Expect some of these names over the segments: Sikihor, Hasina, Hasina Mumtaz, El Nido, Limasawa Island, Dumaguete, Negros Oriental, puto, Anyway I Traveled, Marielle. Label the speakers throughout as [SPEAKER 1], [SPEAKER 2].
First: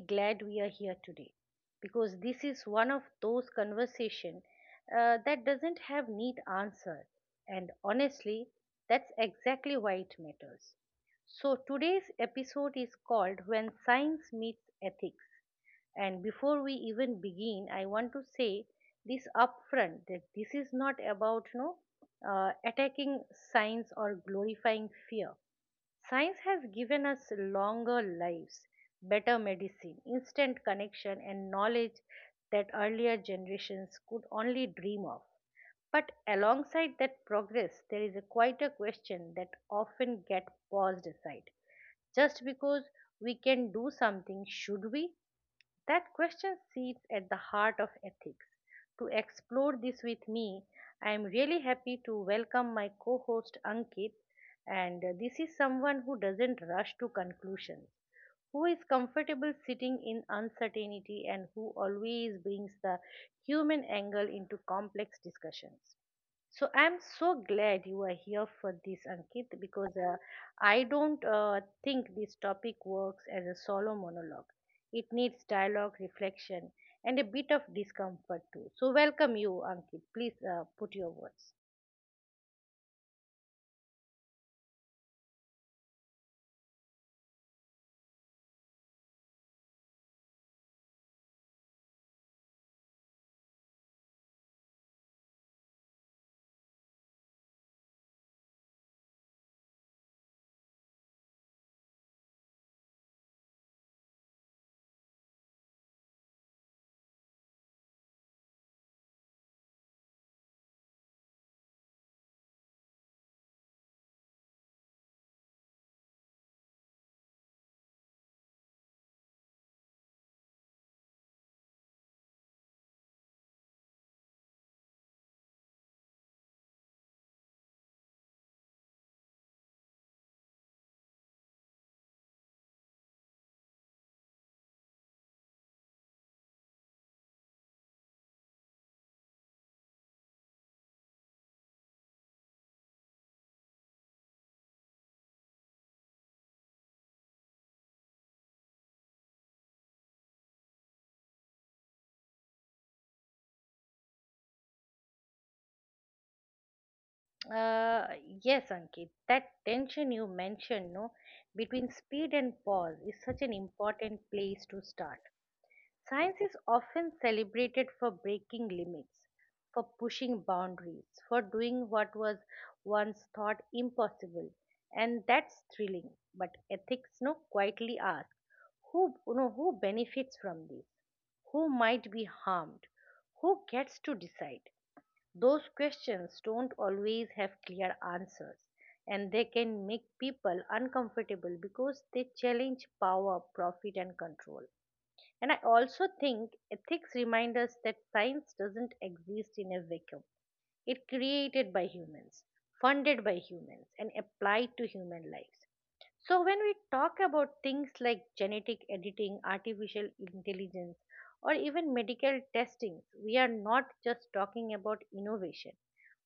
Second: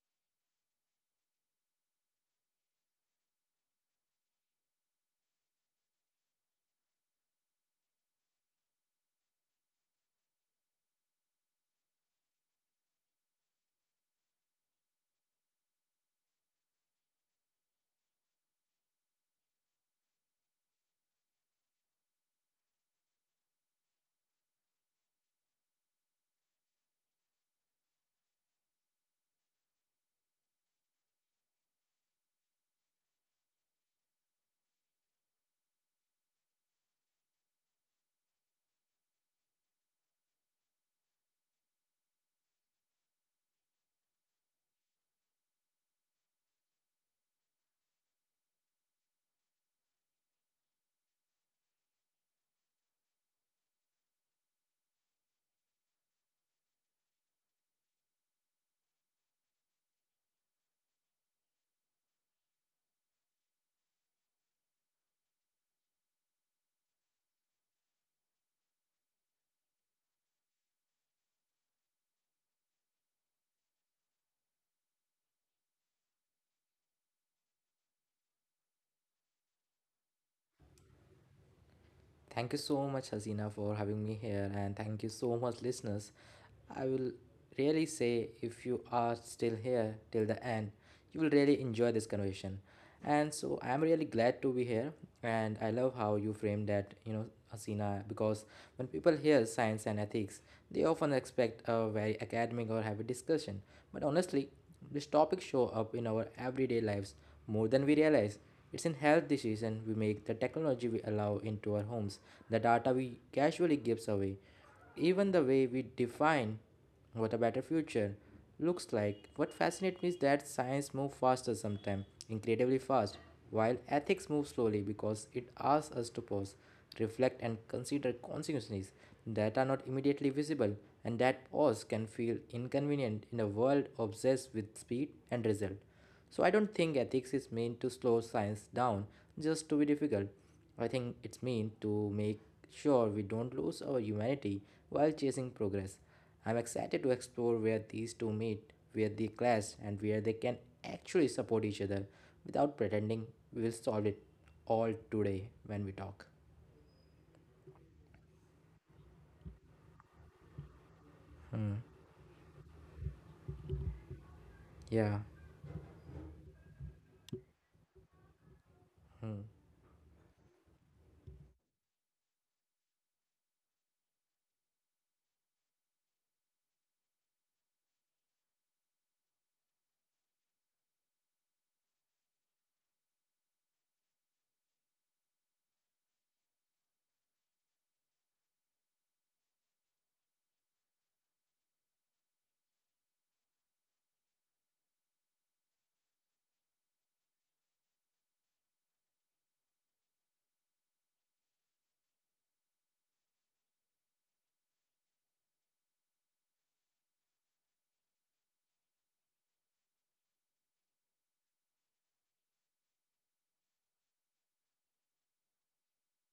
[SPEAKER 1] glad we are here today because this is one of those conversation that doesn't have neat answer, and honestly, that's exactly why it matters. So today's episode is called "When Science Meets Ethics," and before we even begin, I want to say this upfront that this is not about no attacking science or glorifying fear. Science has given us longer lives, better medicine, instant connection, and knowledge that earlier generations could only dream of. But alongside that progress, there is a quieter question that often gets paused aside. Just because we can do something, should we? That question sits at the heart of ethics. To explore this with me, I am really happy to welcome my co host Ankit, and this is someone who doesn't rush to conclusions who is comfortable sitting in uncertainty and who always brings the human angle into complex discussions. So I'm so glad you are here for this, Ankit, because I don't think this topic works as a solo monologue. It needs dialogue, reflection, and a bit of discomfort too. So welcome you, Ankit. Please put your words.
[SPEAKER 2] Thank you so much, Hasina, for having me here, and thank you so much, listeners. I will really say if you are still here till the end, you will really enjoy this conversation. And so I'm really glad to be here, and I love how you framed that, Hasina, because when people hear science and ethics, they often expect a very academic or heavy discussion. But honestly, these topics show up in our everyday lives more than we realize. It's in health decision we make, the technology we allow into our homes, the data we casually gives away, even the way we define what a better future looks like. What fascinates me is that science moves faster sometimes, incredibly fast, while ethics moves slowly because it asks us to pause, reflect, and consider consequences that are not immediately visible, and that pause can feel inconvenient in a world obsessed with speed and result. So I don't think ethics is meant to slow science down just to be difficult. I think it's meant to make sure we don't lose our humanity while chasing progress. I'm excited to explore where these two meet, where they clash, and where they can actually support each other without pretending we will solve it all today when we talk.
[SPEAKER 1] Uh, yes, Ankit, that tension you mentioned, no, between speed and pause is such an important place to
[SPEAKER 2] Yeah.
[SPEAKER 1] start. Science is often celebrated for breaking limits, for pushing boundaries, for doing what was once thought impossible, and that's thrilling. But ethics, no, quietly ask, who, you know, who benefits from this? Who might be harmed? Who gets to decide? Those questions don't always have clear answers, and they can make people uncomfortable because they challenge power, profit, and control. And I also think ethics remind us that science doesn't exist in a vacuum. It created by humans, funded by humans, and applied to human lives. So when we talk about things like genetic editing, artificial intelligence, or even medical testings, we are not just talking about innovation.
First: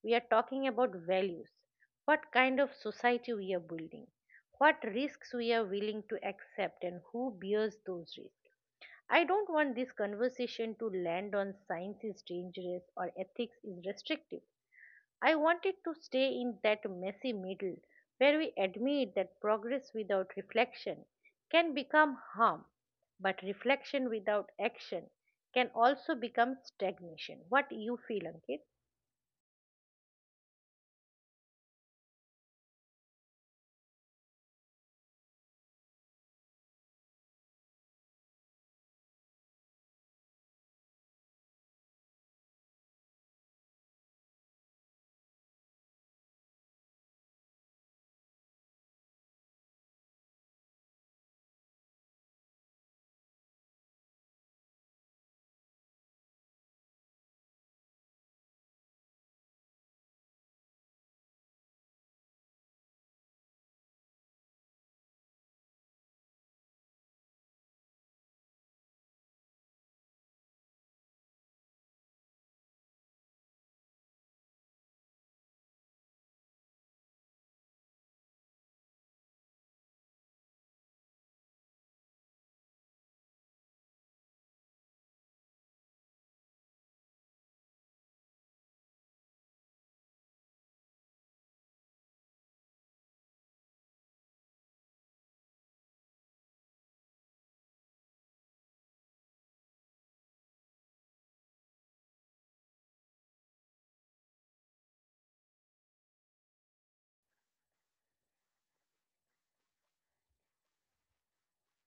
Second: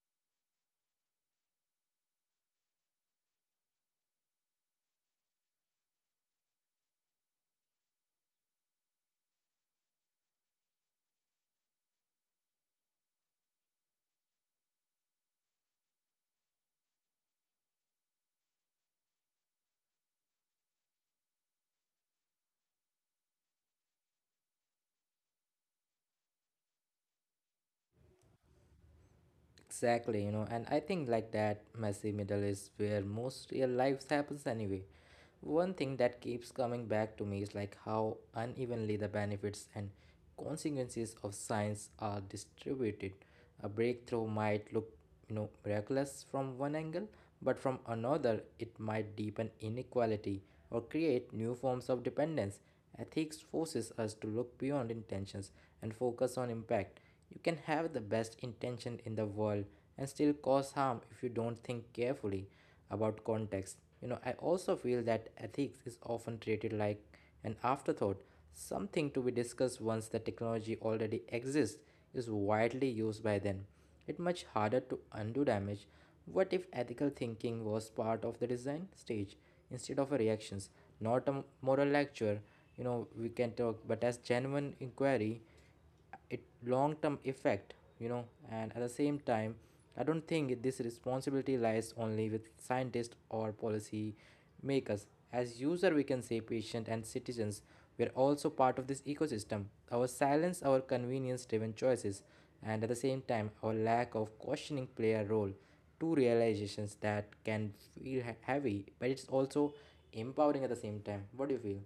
[SPEAKER 1] We are talking about values. What kind of society we are building, what risks we are willing to accept, and who bears those risks. I don't want this conversation to land on science is dangerous or ethics is restrictive. I want it to stay in that messy middle where we admit that progress without reflection can become harm, but reflection without action can also become stagnation. What do you feel, Ankit?
[SPEAKER 2] Exactly, you know, and I think like that messy middle is where most real lives happens anyway. One thing that keeps coming back to me is like how unevenly the benefits and consequences of science are distributed. A breakthrough might look, you know, miraculous from one angle, but from another it might deepen inequality or create new forms of dependence. Ethics forces us to look beyond intentions and focus on impact. You can have the best intention in the world and still cause harm if you don't think carefully about context. You know, I also feel that ethics is often treated like an afterthought, something to be discussed once the technology already exists, is widely used. By then it much harder to undo damage. What if ethical thinking was part of the design stage instead of a reactions, not a moral lecture, you know, we can talk, but as genuine inquiry, it long term effect, you know, and at the same time I don't think this responsibility lies only with scientists or policy makers. As user, we can say patient and citizens. We are also part of this ecosystem. Our silence, our convenience-driven choices, and at the same time, our lack of questioning play a role. Two realizations that can feel heavy, but it's also empowering at the same time. What do you feel?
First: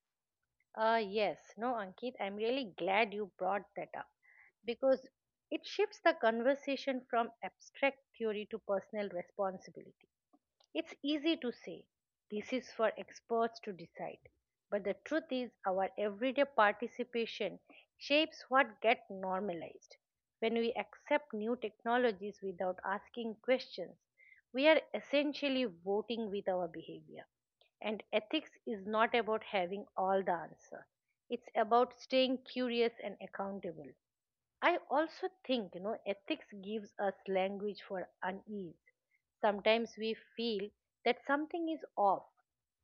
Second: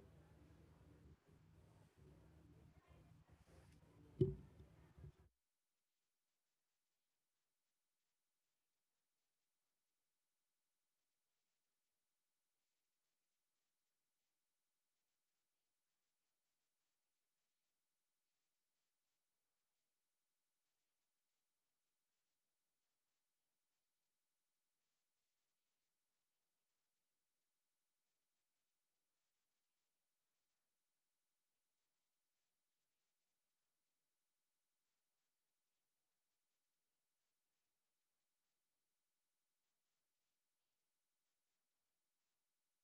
[SPEAKER 1] Yes, no, Ankit, I'm really glad you brought that up because it shifts the conversation from abstract theory to personal responsibility. It's easy to say this is for experts to decide, but the truth is, our everyday participation shapes what gets normalized. When we accept new technologies without asking questions, we are essentially voting with our behavior. And ethics is not about having all the answer. It's about staying curious and accountable. I also think, you know, ethics gives us language for unease. Sometimes we feel that something is off,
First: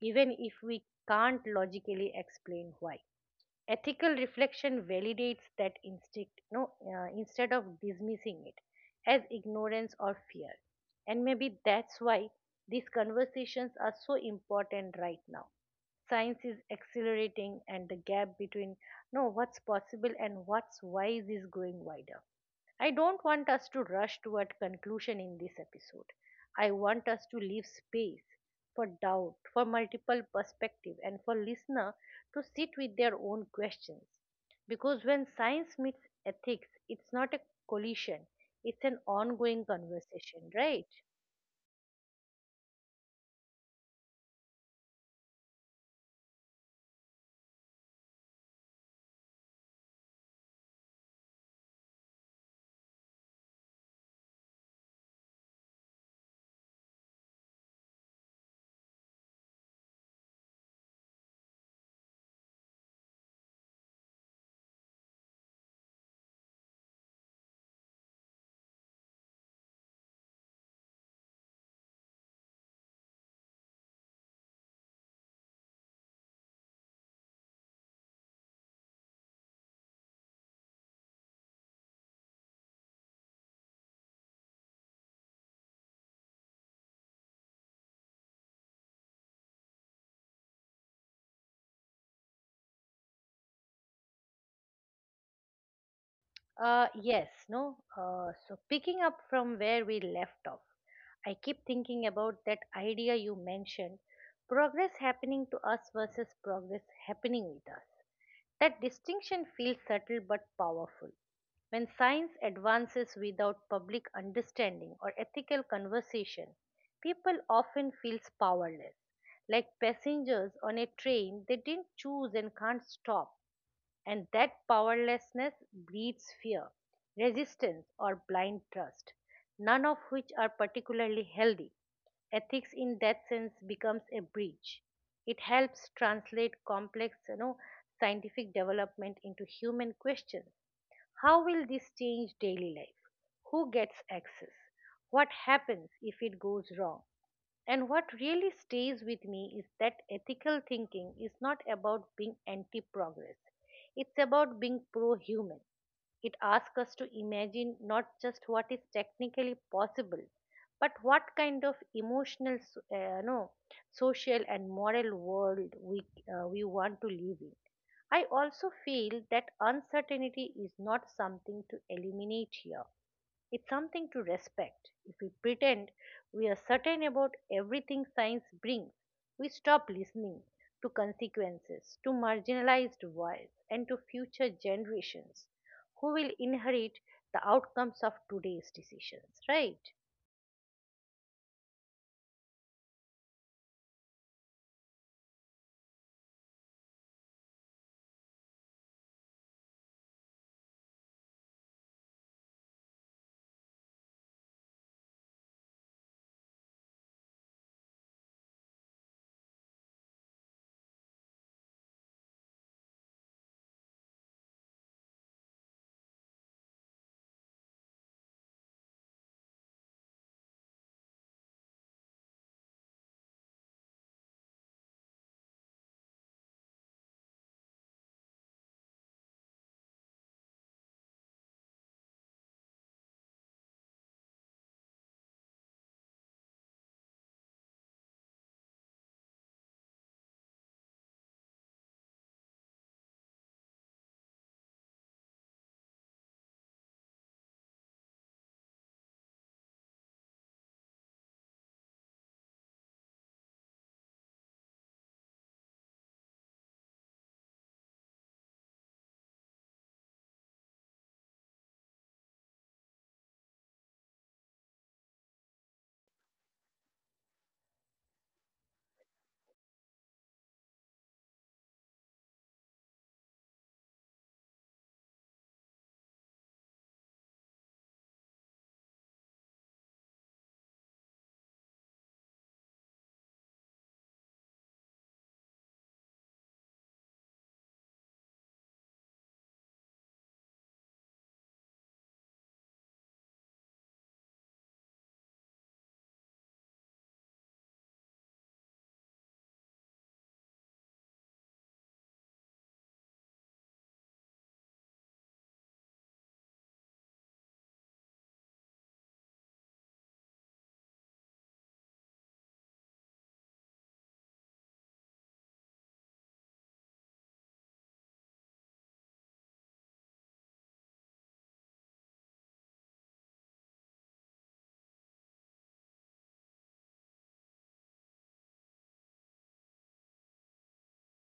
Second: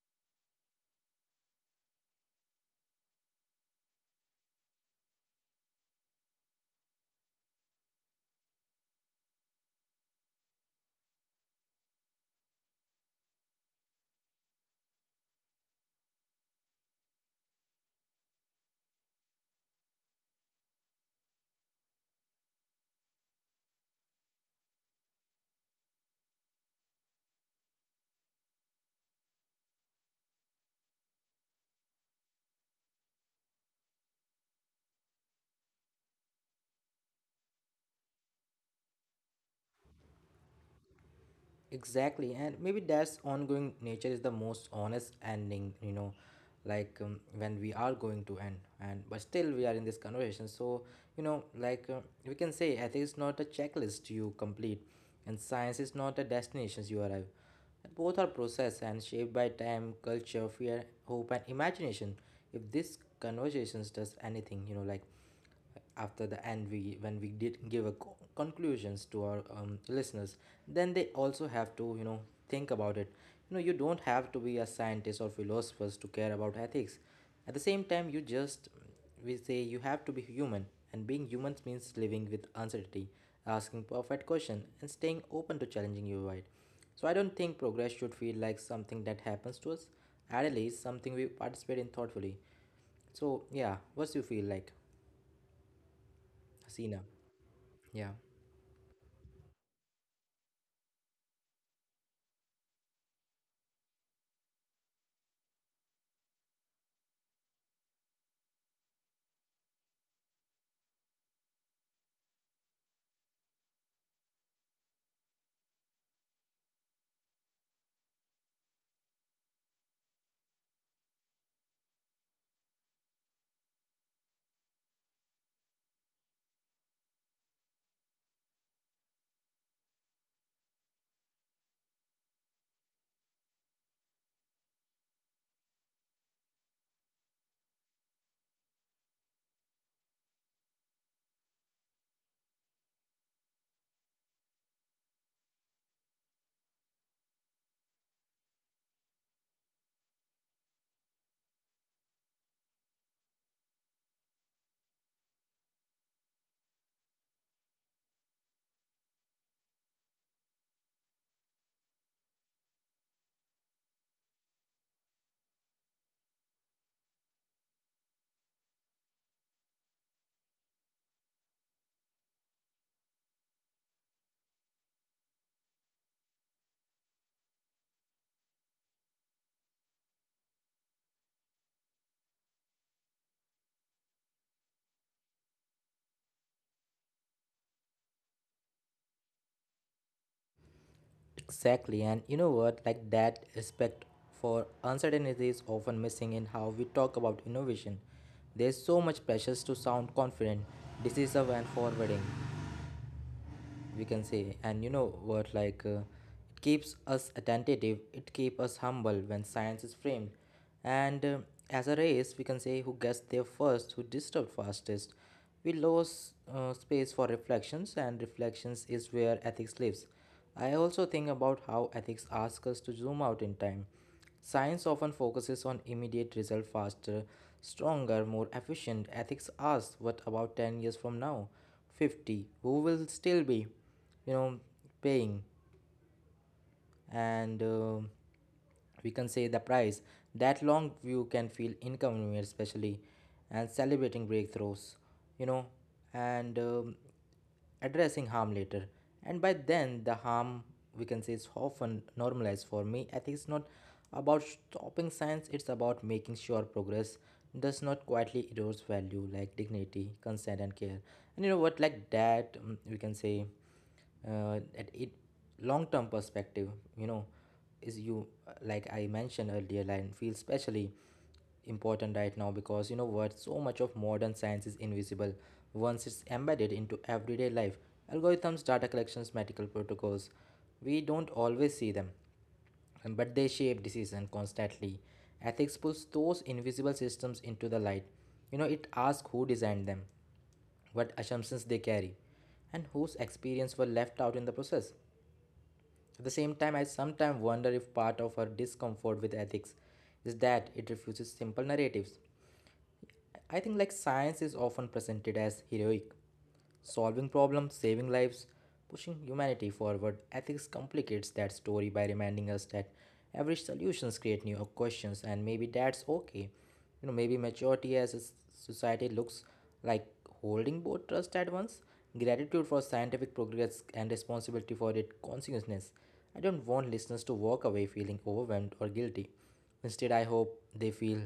[SPEAKER 1] even if we can't logically explain why. Ethical reflection validates that instinct no, instead of dismissing it as ignorance or fear. And maybe that's why these conversations are so important right now. Science is accelerating, and the gap between no, what's possible and what's wise is growing wider. I don't want us to rush toward conclusion in this episode. I want us to leave space for doubt, for multiple perspective and for listener to sit with their own questions. Because when science meets ethics, it's not a collision, it's an ongoing conversation, right?
[SPEAKER 2] Exactly, and maybe that's ongoing nature is the most honest ending, you know, like when we are going to end, and but still we are in this conversation. So, you know, we can say ethics is not a checklist you complete, and science is not a destination you arrive. Both are process and shaped by time, culture, fear, hope, and imagination. If this conversations does anything, you know, like after the end we when we did give a conclusions to our listeners, then they also have to, you know, think about it. You know, you don't have to be a scientist or philosophers to care about ethics. At the same time, you just, we say, you have to be human, and being human means living with uncertainty, asking perfect question and staying open to challenging your right. So I don't think progress should feel like something that happens to us, at least something we participate in thoughtfully. So yeah, what's you feel like,
[SPEAKER 1] Uh,
[SPEAKER 2] Hasina?
[SPEAKER 1] yes, no.
[SPEAKER 2] Yeah.
[SPEAKER 1] So picking up from where we left off, I keep thinking about that idea you mentioned progress happening to us versus progress happening with us. That distinction feels subtle but powerful. When science advances without public understanding or ethical conversation, people often feel powerless. Like passengers on a train, they didn't choose and can't stop and that powerlessness breeds fear, resistance, or blind trust, none of which are particularly healthy. Ethics, in that sense, becomes a bridge. It helps translate complex you know, scientific development into human questions how will this change daily life? Who gets access? What happens if it goes wrong? And what really stays with me is that ethical thinking is not about being anti progress, it's about being pro human. It asks us to imagine not just what is technically possible, but what kind of emotional, so- no, social, and moral world we want to live in. I also feel that uncertainty is not something to eliminate here. It's something to respect. If we pretend we are certain about everything science brings, we stop listening to consequences, to marginalized voices, and to future generations who will inherit the outcomes of today's decisions, right?
[SPEAKER 2] Exactly, and you know what? Like that respect for uncertainty is often missing in how we talk about innovation. There's so much pressure to sound confident, decisive, and forwarding, we can say. And you know what? It keeps us attentive, it keeps us humble when science is framed. And as a race, we can say who gets there first, who disturbed fastest. We lose space for reflections, and reflections is where ethics lives. I also think about how ethics ask us to zoom out in time. Science often focuses on immediate result faster, stronger, more efficient. Ethics asks what about 10 years from now? 50. Who will still be, you know, paying? And we can say the price. That long view can feel inconvenient, especially and celebrating breakthroughs, you know, and addressing harm later. And by then, the harm we can say is often normalized for me. I think it's not about stopping science, it's about making sure progress does not quietly erode value like dignity, consent, and care. And you know what, like that, we can say at it long term perspective, you know, is you like I mentioned earlier and feels especially important right now, because you know what, so much of modern science is invisible once it's embedded into everyday life: algorithms, data collections, medical protocols. We don't always see them, but they shape decision constantly. Ethics pulls those invisible systems into the light. You know, it asks who designed them, what assumptions they carry, and whose experience were left out in the process. At the same time, I sometimes wonder if part of her discomfort with ethics is that it refuses simple narratives. I think like science is often presented as heroic, solving problems, saving lives, pushing humanity forward. Ethics complicates that story by reminding us that every solutions create new questions, and maybe that's okay. You know, maybe maturity as a society looks like holding both trust at once, gratitude for scientific progress and responsibility for its consciousness. I don't want listeners to walk away feeling overwhelmed or guilty. Instead, I hope they feel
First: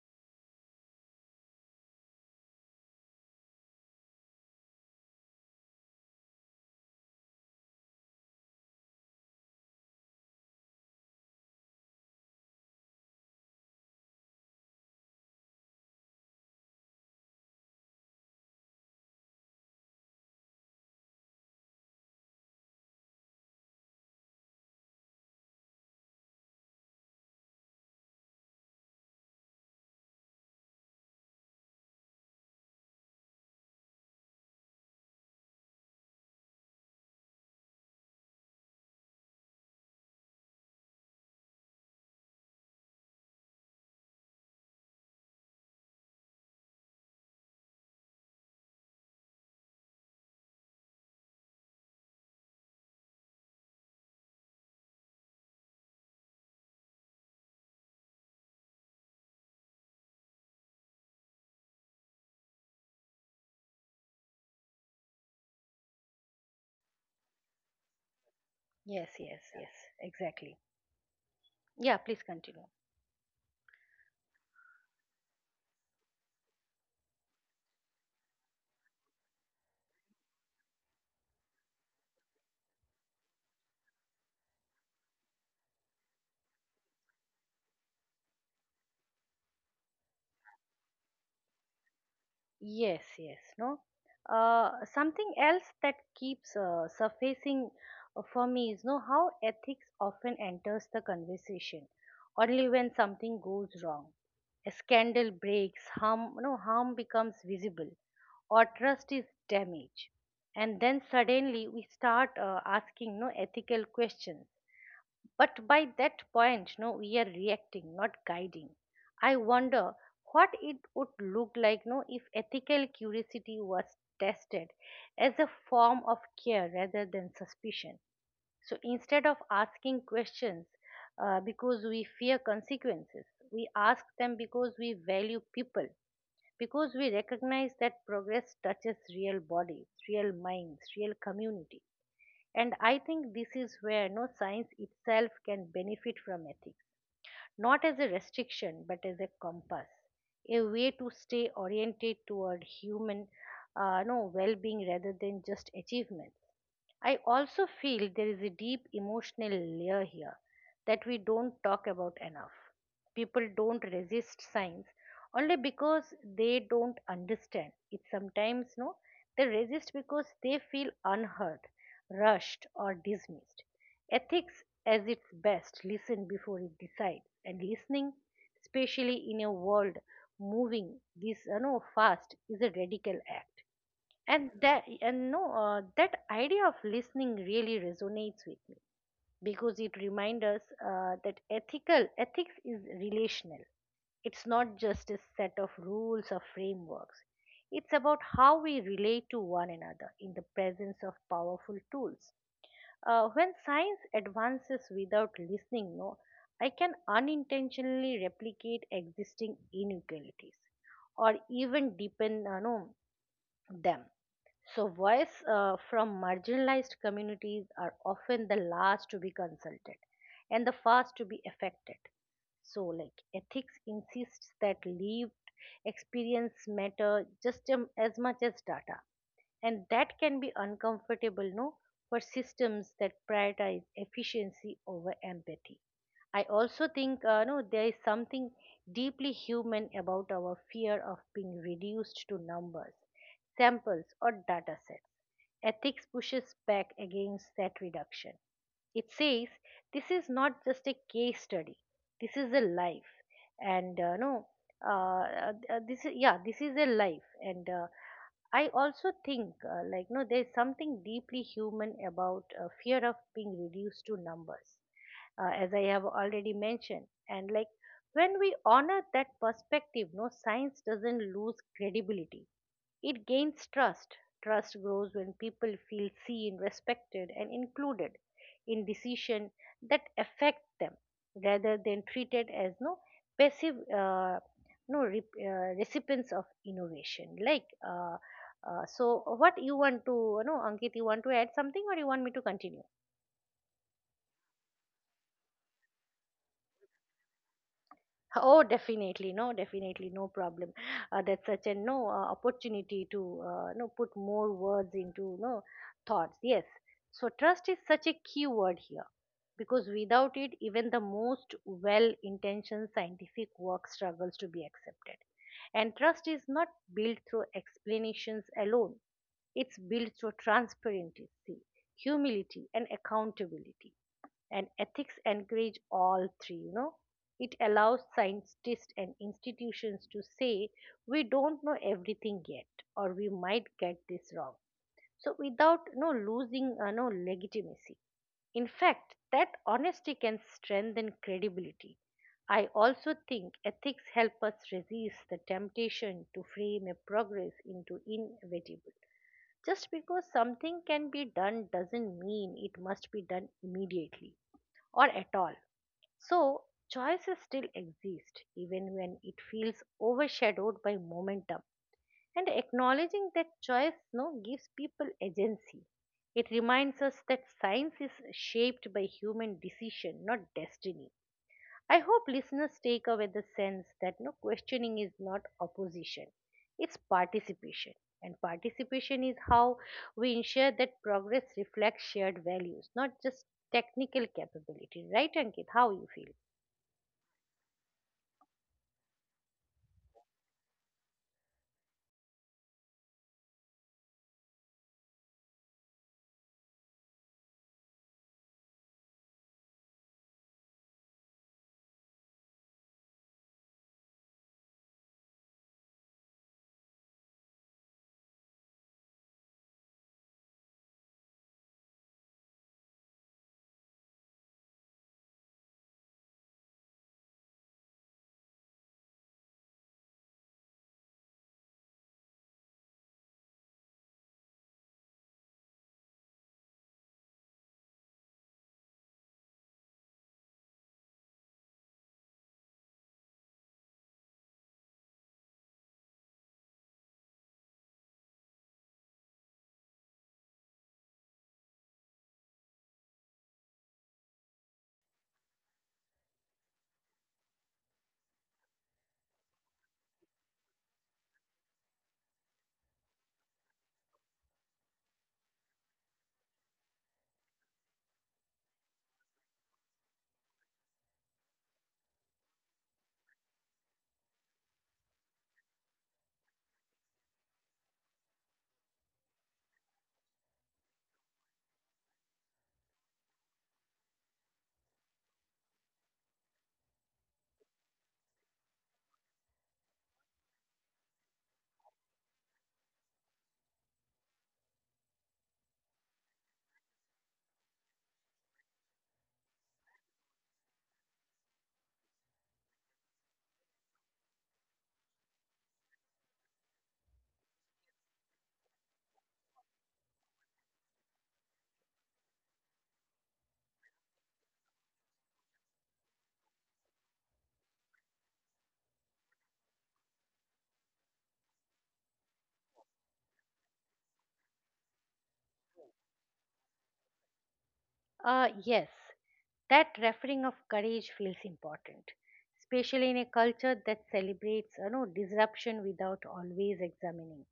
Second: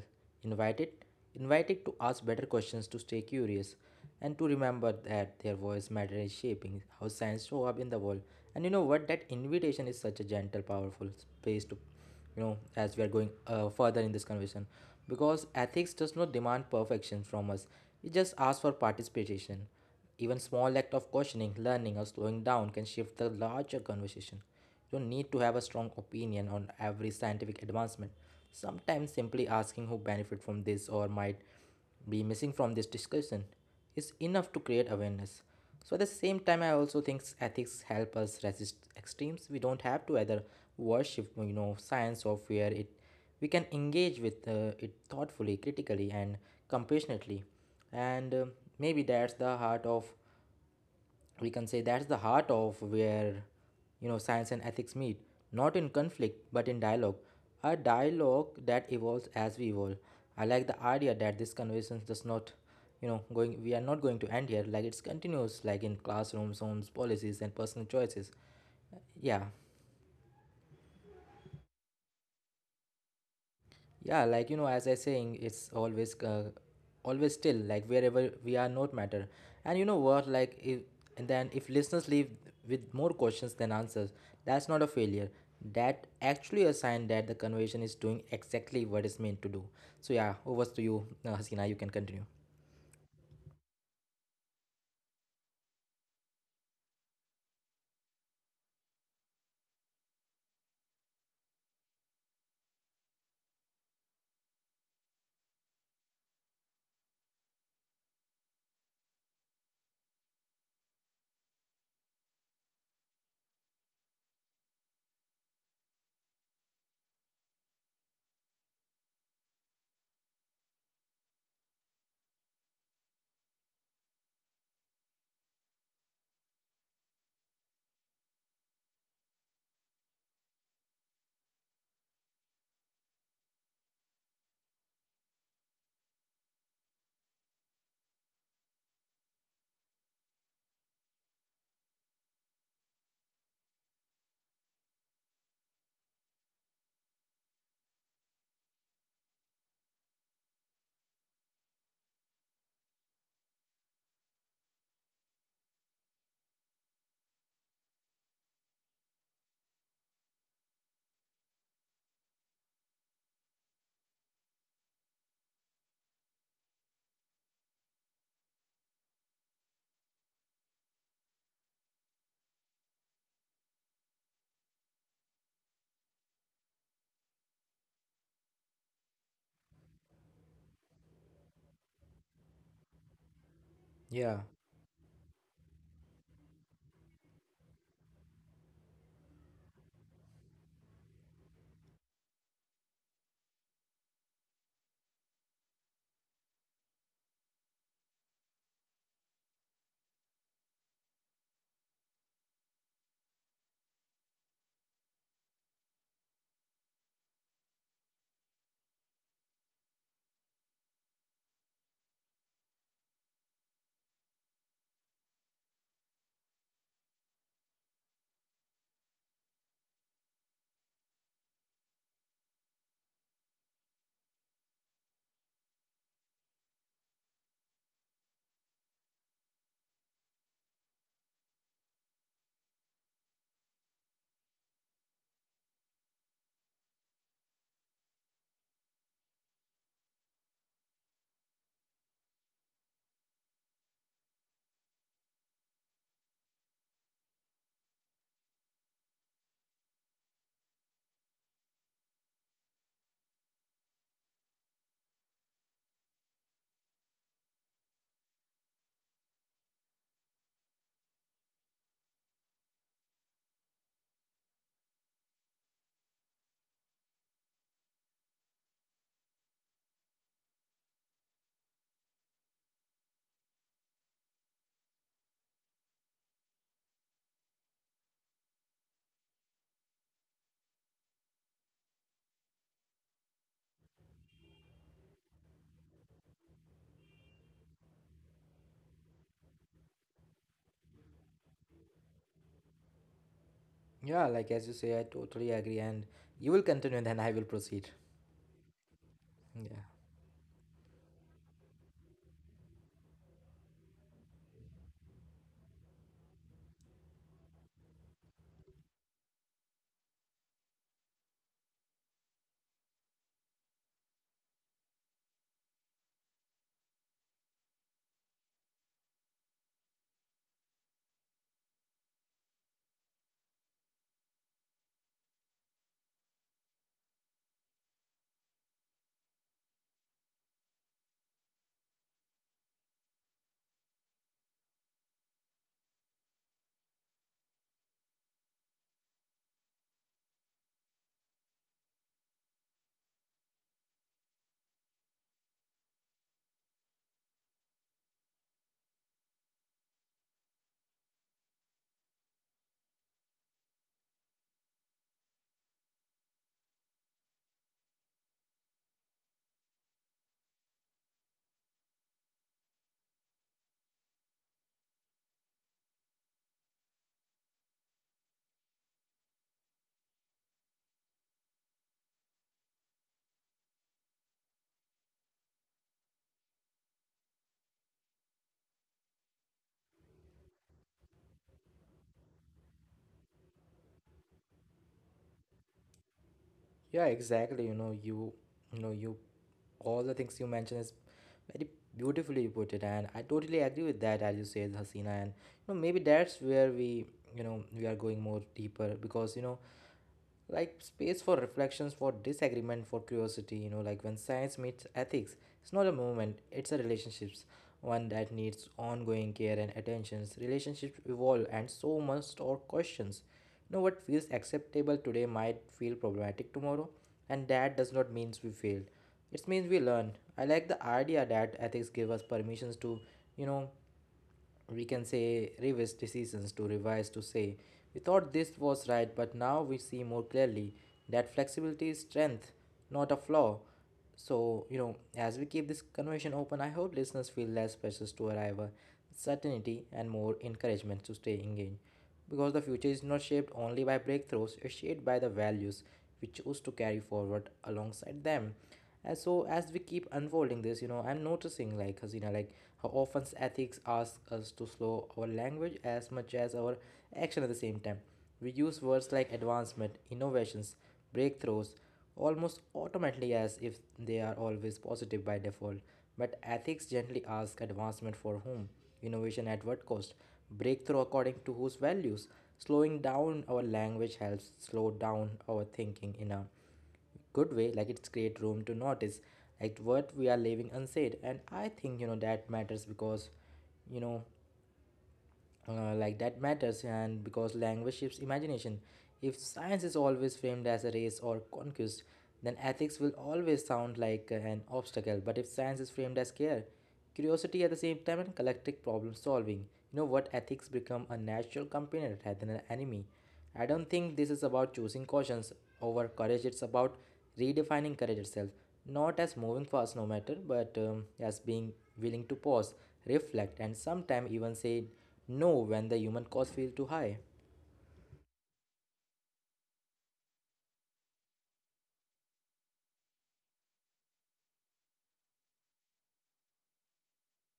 [SPEAKER 2] invited, invited to ask better questions, to stay curious, and to remember that their voice matter is shaping how science show up in the world. And you know what? That invitation is such a gentle, powerful space to, you know, as we are going further in this conversation, because ethics does not demand perfection from us. It just asks for participation. Even small act of questioning, learning, or slowing down can shift the larger conversation. You don't need to have a strong opinion on every scientific advancement. Sometimes simply asking who benefit from this or might be missing from this discussion is enough to create awareness. So at the same time, I also think ethics help us resist extremes. We don't have to either worship, you know, science or fear it. We can engage with it thoughtfully, critically, and compassionately. And maybe that's the heart of, we can say that's the heart of where, you know, science and ethics meet, not in conflict but in dialogue, a dialogue that evolves as we evolve. I like the idea that this conversation does not, you know, going we are not going to end here, like it's continuous, like in classrooms, homes, policies and personal choices.
[SPEAKER 1] Yes,
[SPEAKER 2] Yeah.
[SPEAKER 1] yes, yes, exactly. Yeah, please continue.
[SPEAKER 2] Yeah, like you know, as I saying, it's always still like wherever we are not matter. And you know what, like if and then if listeners leave with more questions than answers, that's not a failure. That actually a sign that the conversation is doing exactly what it's meant to do. So yeah, over to you, Hasina. You can continue.
[SPEAKER 1] Yes, yes, no. Something else that keeps surfacing for me is no how ethics often enters the conversation only when something goes wrong. A scandal breaks, harm, no harm becomes visible, or trust is damaged, and then suddenly we start asking no ethical questions but by that point, no, we are reacting, not guiding. I wonder what it would look like, no, if ethical curiosity was tested as a form of care rather than suspicion. So instead of asking questions because we fear consequences, we ask them because we value people, because we recognize that progress touches real bodies, real minds, real communities. And I think this is where no science itself can benefit from ethics, not as a restriction, but as a compass, a way to stay oriented toward human no well being rather than just achievement. I also feel there is a deep emotional layer here that we don't talk about enough. People don't resist science only because they don't understand it sometimes no they resist because they feel unheard rushed or dismissed ethics as its best listen before it decides and listening especially in a world moving this you know fast is a radical act
[SPEAKER 2] Yeah,
[SPEAKER 1] and that and no that idea of listening really resonates with me because it reminds us that ethical ethics is relational it's not just a set of rules or frameworks it's about how we relate to one another in the presence of powerful tools when science advances without listening no I can unintentionally replicate existing inequalities or even deepen no them. So, voice from marginalized communities are often the last to be consulted and the first to be affected. So, like ethics insists that lived experience matter as much as data. And that can be uncomfortable, no, for systems that prioritize efficiency over empathy. I also think, no, there is something deeply human about our fear of being reduced to numbers, samples, or data sets. Ethics pushes back against that reduction. It says this is not just a case study. This is a life, and no, this is yeah, this is a life, and I also think like no, there's something deeply human about fear of being reduced to numbers, as I have already mentioned, and like when we honor that perspective, no, science doesn't lose credibility it gains trust. Trust grows when people feel seen, respected, and included in decisions that affect them, rather than treated as no passive, no rep, recipients of innovation. So what you want to, you know, Ankit, you want to add something, or you want me to continue?
[SPEAKER 2] yeah. Like as you say, I totally agree, and you will continue, and then I will proceed.
[SPEAKER 1] Oh, definitely. No,
[SPEAKER 2] Yeah.
[SPEAKER 1] definitely. No problem. That's such a no opportunity to no put more words into no thoughts. Yes. So trust is such a key word here because without it, even the most well-intentioned scientific work struggles to be accepted. And trust is not built through explanations alone. It's built through transparency, humility, and accountability and ethics encourage all three you know it allows scientists and institutions to say we don't know everything yet or we might get this wrong so without no losing no legitimacy in fact that honesty can strengthen credibility I also think ethics help us resist the temptation to frame a progress into inevitable just because something can be done doesn't mean it must be done immediately or at all so, choices still exist even when it feels overshadowed by momentum. And acknowledging that choice no, gives people agency. It reminds us that science is shaped by human decision, not destiny. I hope listeners take away the sense that no questioning is not opposition, it's participation. And participation is how we ensure that progress reflects shared values, not just technical capability. Right, Ankit? How you feel?
[SPEAKER 2] Yeah, exactly. You know, all the things you mentioned is very beautifully you put it, and I totally agree with that, as you said, Hasina. And you know, maybe that's where we, you know, we are going more deeper, because you know, like space for reflections, for disagreement, for curiosity. You know, like when science meets ethics, it's not a moment, it's a relationships, one that needs ongoing care and attentions. Relationships evolve, and so must our questions. You know, what feels acceptable today might feel problematic tomorrow, and that does not means we failed, it means we learn. I like the idea that ethics give us permissions to, you know, we can say reverse decisions, to revise, to say we thought this was right but now we see more clearly. That flexibility is strength, not a flaw. So you know, as we keep this conversation open, I hope listeners feel less pressures to arrive at certainty and more encouragement to stay engaged, because the future is not shaped only by breakthroughs, it's shaped by the values we choose to carry forward alongside them. So as we keep unfolding this, you know, I'm noticing like, Hasina, like how often ethics asks us to slow our language as much as our action at the same time. We use words like advancement, innovations, breakthroughs almost automatically, as if they are always positive by default. But ethics gently asks advancement for whom, innovation at what cost, breakthrough according to whose values. Slowing down our language helps slow down our thinking in a good way, like it's create room to notice like what we are leaving unsaid. And I think that matters because you know like that matters. And because language shapes imagination, if science is always framed as a race or conquest, then ethics will always sound like an obstacle. But if science is framed as care, curiosity at the same time, and collective problem solving, you know what, ethics become a natural companion rather than an enemy. I don't think this is about choosing cautions over courage, it's about redefining courage itself. Not as moving fast, no matter, but as being willing to pause, reflect, and sometimes even say no when the human cost feels too high.
[SPEAKER 1] Yes, that referring of courage feels important, especially in a culture that celebrates you know, disruption without always examining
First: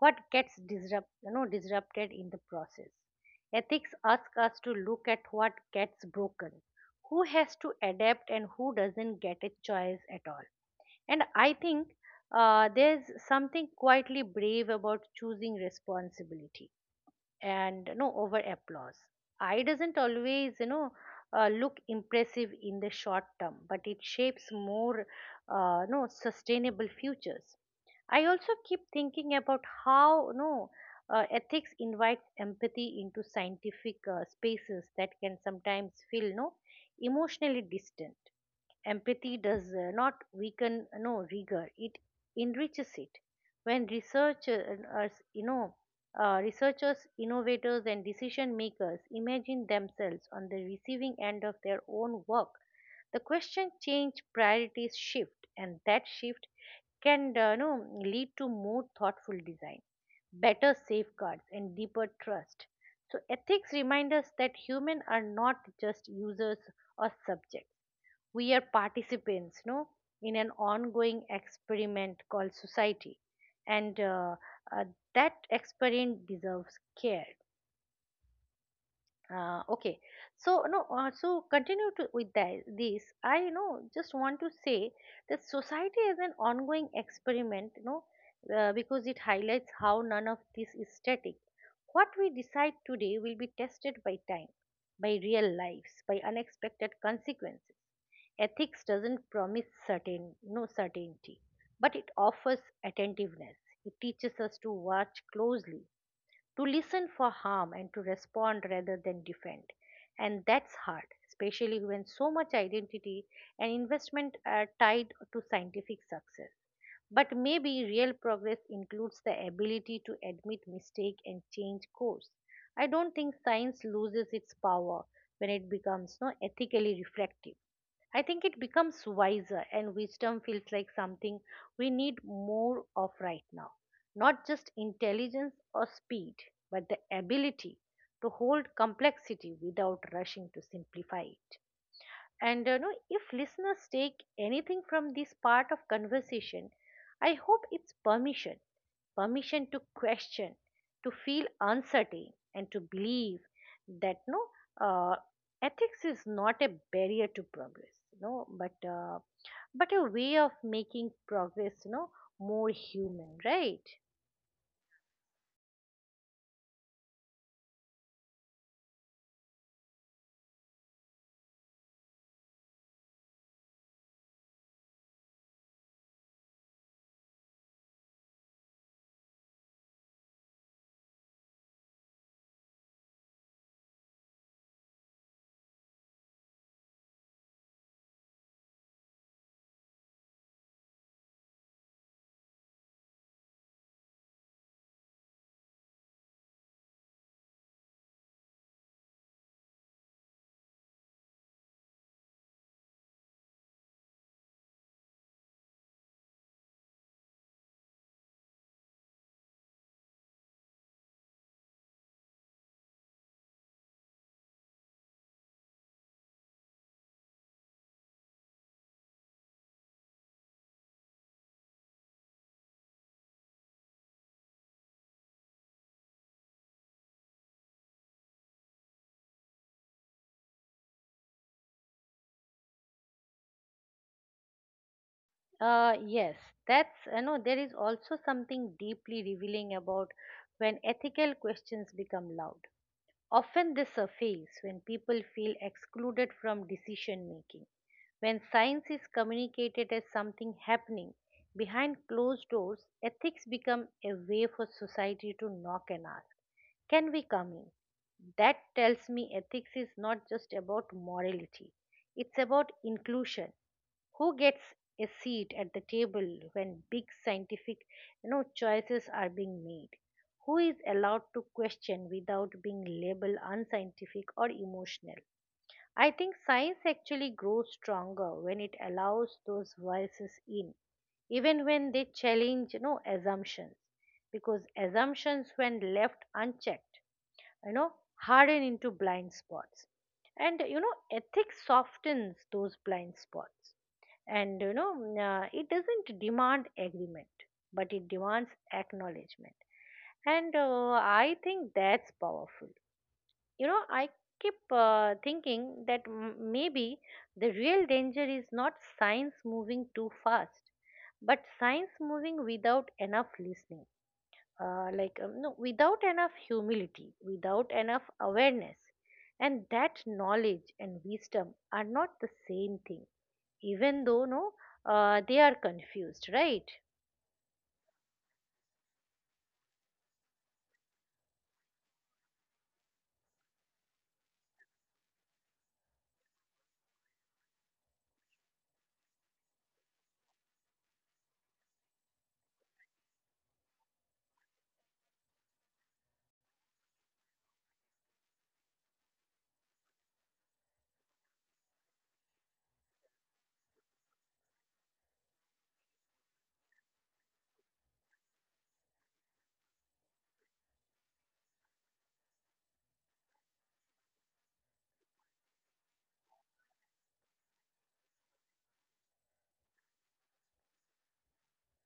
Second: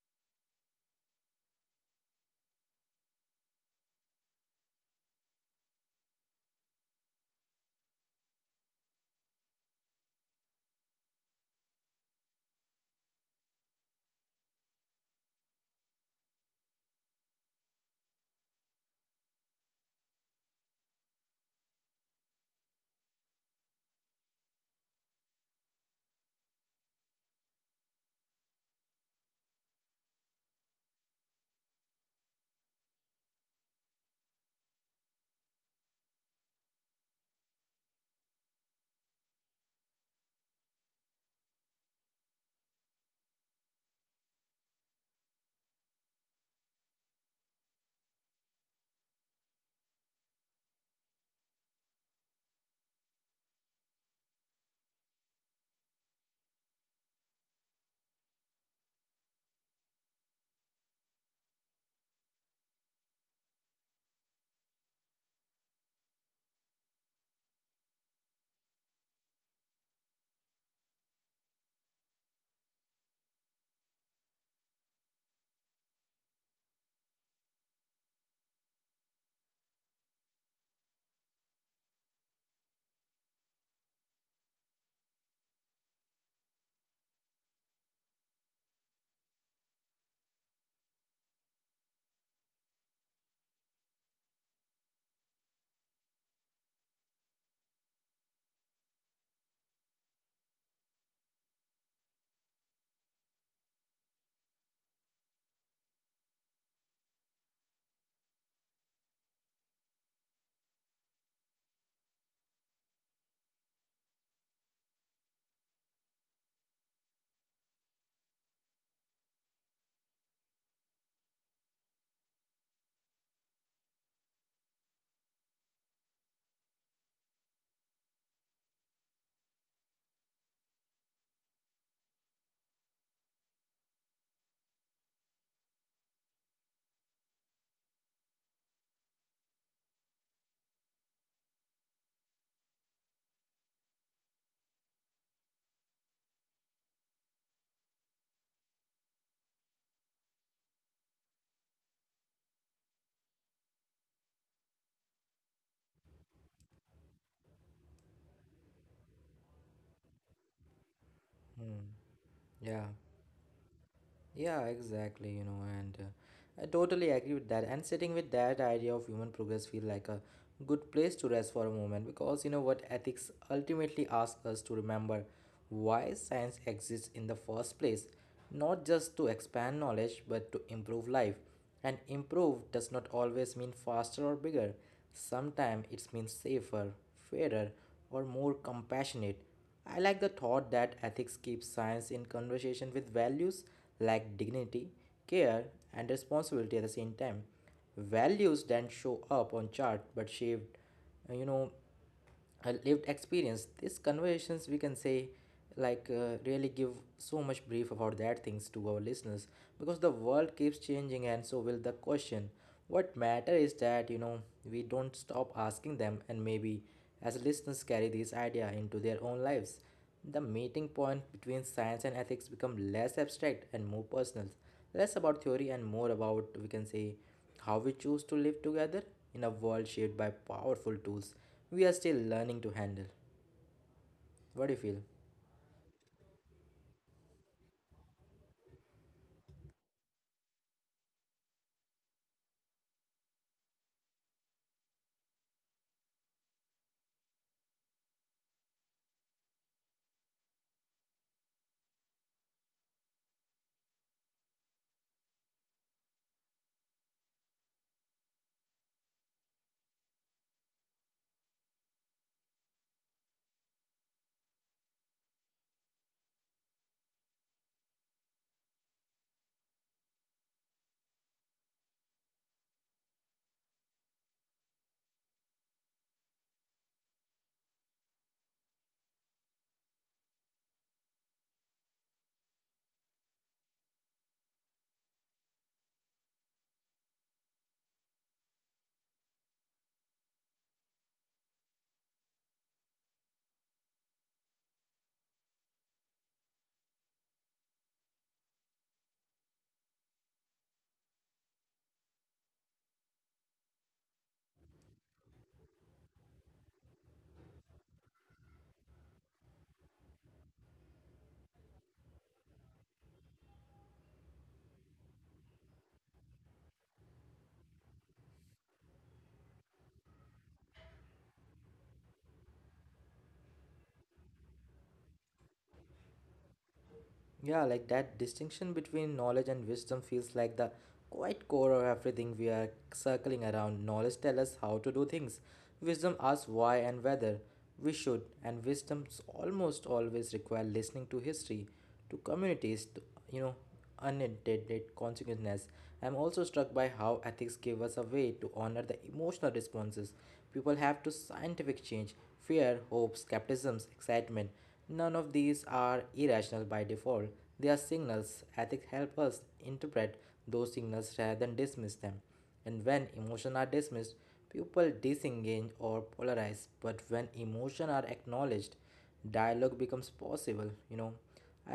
[SPEAKER 1] what gets disrupt, you know, disrupted in the process. Ethics ask us to look at what gets broken, who has to adapt, and who doesn't get a choice at all. And I think there's something quietly brave about choosing responsibility and over applause. I doesn't always look impressive in the short term, but it shapes more sustainable futures. I also keep thinking about how ethics invites empathy into scientific spaces that can sometimes feel no emotionally distant. Empathy does not weaken no rigor; it enriches it. When researchers, you know, researchers, innovators, and decision makers imagine themselves on the receiving end of their own work, the question change priorities shift, and that shift can no, lead to more thoughtful design, better safeguards, and deeper trust. So ethics remind us that humans are not just users or subjects, we are participants, no, in an ongoing experiment called society, and uh, that experiment deserves care. Okay, so no, so continue to with that, this. I just want to say that society is an ongoing experiment, no, because it highlights how none of this is static. What we decide today will be tested by time, by real lives, by unexpected consequences. Ethics doesn't promise certain no certainty, but it offers attentiveness. It teaches us to watch closely, to listen for harm, and to respond rather than defend. And that's hard, especially when so much identity and investment are tied to scientific success. But maybe real progress includes the ability to admit mistake and change course. I don't think science loses its power when it becomes no ethically reflective. I think it becomes wiser, and wisdom feels like something we need more of right now. Not just intelligence or speed, but the ability to hold complexity without rushing to simplify it. And if listeners take anything from this part of conversation, I hope it's permission, permission to question, to feel uncertain, and to believe that uh, ethics is not a barrier to progress, no, but a way of making progress,
[SPEAKER 2] Hmm.
[SPEAKER 1] more
[SPEAKER 2] Yeah,
[SPEAKER 1] human, right?
[SPEAKER 2] yeah, exactly, you know, and I totally agree with that. And sitting with that idea of human progress feel like a good place to rest for a moment, because you know what, ethics ultimately ask us to remember why science exists in the first place, not just to expand knowledge but to improve life. And improve does not always mean faster or bigger. Sometimes it means safer, fairer, or more compassionate. I like the thought that ethics keeps science in conversation with values like dignity, care, and responsibility at the same time. Values then show up on chart but shaped uh, you know a lived experience. These conversations, we can say, like really give so much brief about that things to our listeners, because the world keeps changing and so will the question. What matter is that, you know, we don't stop asking them. And maybe as listeners carry this idea into their own lives, the meeting point between science and ethics become less abstract and more personal. Less about theory and more about, we can say, how we choose to live together in a world shaped by powerful tools we are still learning to handle. What do you feel?
[SPEAKER 1] Yes, that's there is also something deeply revealing about when ethical questions become loud. Often they surface when people feel excluded from decision making. When science is communicated as something happening behind closed doors, ethics become a way for society to knock and ask. Can we come in? That tells me ethics is not just about morality, it's about inclusion. Who gets a seat at the table when big scientific, choices are being made? Who is allowed to question without being labeled unscientific or emotional? I think science actually grows stronger when it allows those voices in, even when they challenge, assumptions, because assumptions when left unchecked you know harden into blind spots. And ethics softens those blind spots. And it doesn't demand agreement, but it demands acknowledgement. And I think that's powerful. I keep thinking that maybe the real danger is not science moving too fast, but science moving without enough listening, without enough humility, without enough awareness, and that knowledge and wisdom are not the same thing, even though no they are confused, right?
[SPEAKER 2] Yeah, like that distinction between knowledge and wisdom feels like the quite core of everything we are circling around. Knowledge tells us how to do things, wisdom asks why and whether we should, and wisdoms almost always require listening to history, to communities, to, you know, unintended consequences. I'm also struck by how ethics give us a way to honor the emotional responses people have to scientific change: fear, hope, skepticism, excitement. None of these are irrational by default. They are signals. Ethics help us interpret those signals rather than dismiss them. And when emotions are dismissed, people disengage or polarize. But when emotions are acknowledged, dialogue becomes possible. You know,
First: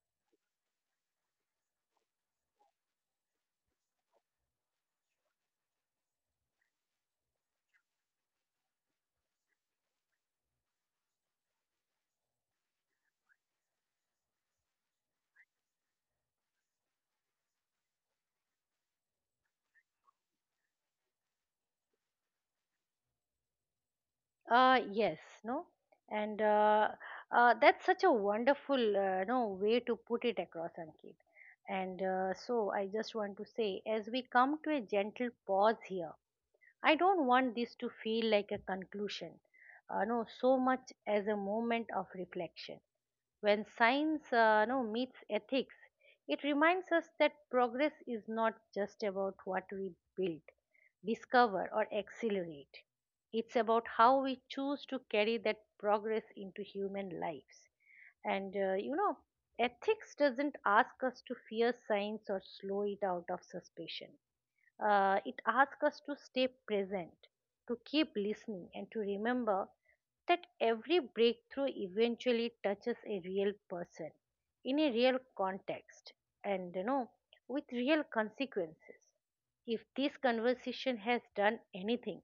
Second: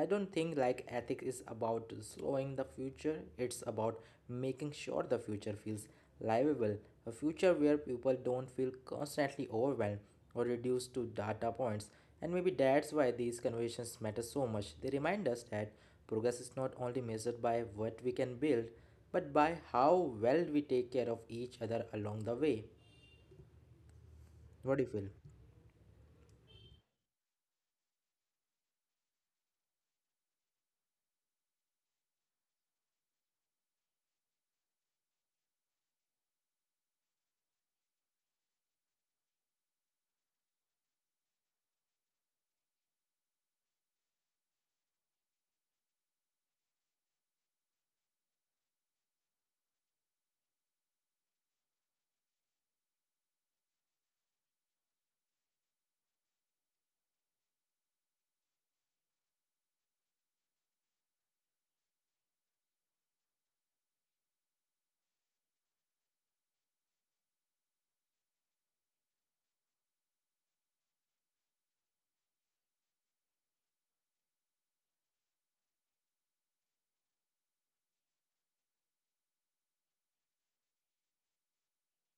[SPEAKER 2] I don't think like ethics is about slowing the future, it's about making sure the future feels livable, a future where people don't feel constantly overwhelmed or reduced to data points. And maybe that's why these conversations matter so much. They remind us that progress is not only measured by what we can build, but by how well we take care of each other along the way. What do you feel?
[SPEAKER 1] Yes. no and That's such a wonderful, no way to put it across, Ankit. And I just want to say, as we come to a gentle pause here, I don't want this to feel like a conclusion, no, so much as a moment of reflection. When science no, meets ethics, it reminds us that progress is not just about what we build, discover, or accelerate. It's about how we choose to carry that progress into human lives. And ethics doesn't ask us to fear science or slow it out of suspicion. It asks us to stay present, to keep listening, and to remember that every breakthrough eventually touches a real person in a real context and with real consequences. If this conversation has done anything,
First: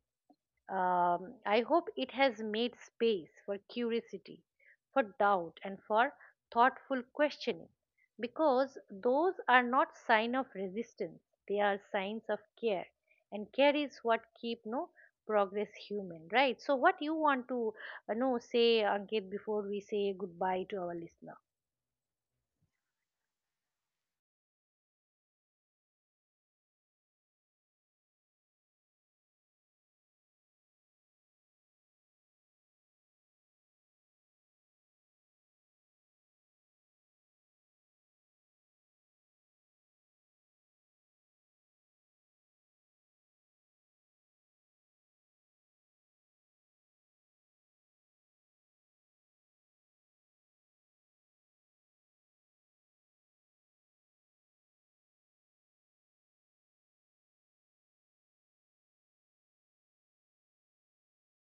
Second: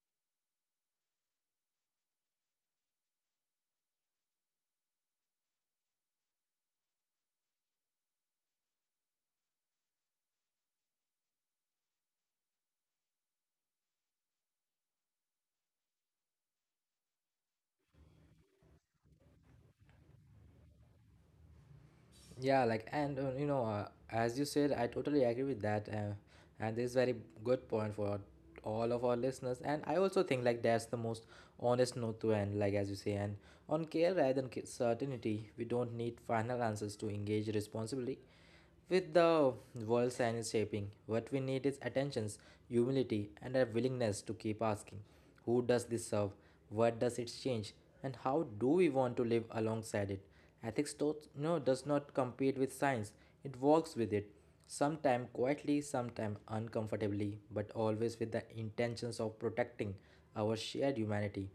[SPEAKER 1] I hope it has made space for curiosity, for doubt, and for thoughtful questioning, because those are not sign of resistance, they are signs of care. And care is what keep no progress human, right? So what you want to know say, Ankit, before we say goodbye to our listeners?
[SPEAKER 2] Yeah, like, and as you said, I totally agree with that. And this is very good point for all of our listeners. And I also think like that's the most honest note to end, like as you say. And on care rather than certainty, we don't need final answers to engage responsibly. With the world science shaping, what we need is attentions, humility, and a willingness to keep asking who does this serve, what does it change, and how do we want to live alongside it? Ethics does, no, does not compete with science, it works with it, sometimes quietly, sometimes uncomfortably, but always with the intentions of protecting our shared humanity.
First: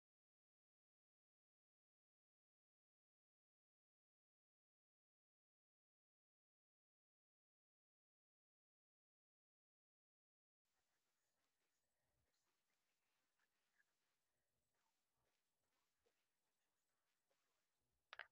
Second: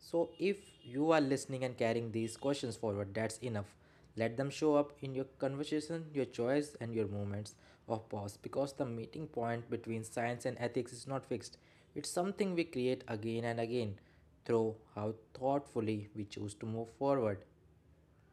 [SPEAKER 2] So if you are listening and carrying these questions forward, that's enough. Let them show up in your conversation, your choice, and your moments of pause, because the meeting point between science and ethics is not fixed. It's something we create again and again through how thoughtfully we choose to move forward.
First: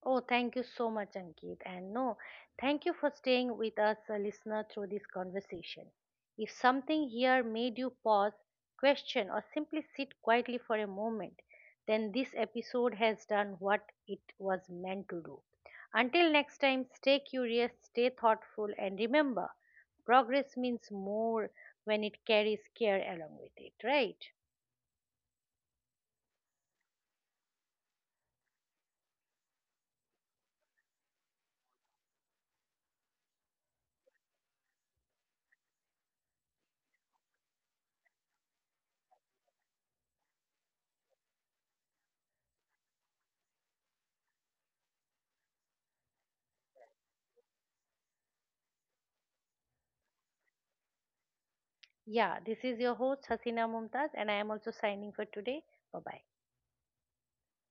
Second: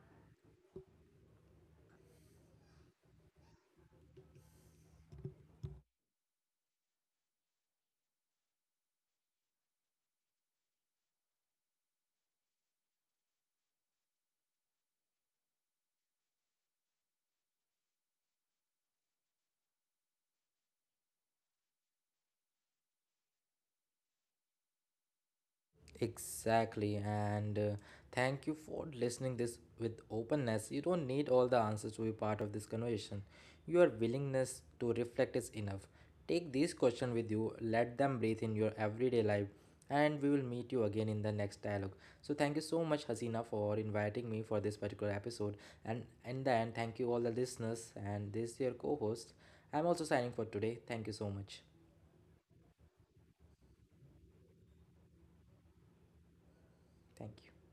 [SPEAKER 1] Oh, thank you so much, Ankit. And no, thank you for staying with us, a listener, through this conversation. If something here made you pause, question, or simply sit quietly for a moment, then this episode has done what it was meant to do. Until next time, stay curious, stay thoughtful, and remember progress means more when it carries care along with it, right?
[SPEAKER 2] Exactly, and thank you for listening this with openness. You don't need all the answers to be part of this conversation. Your willingness to reflect is enough. Take these questions with you, let them breathe in your everyday life, and we will meet you again in the next dialogue. So thank you so much, Hasina, for inviting me for this particular episode. And in the end, thank you all the listeners and this your co-host. I'm also signing for today. Thank you so much.
[SPEAKER 1] Yeah, this is your host, Hasina Mumtaz, and I am also signing for today. Bye bye.
[SPEAKER 2] Thank you.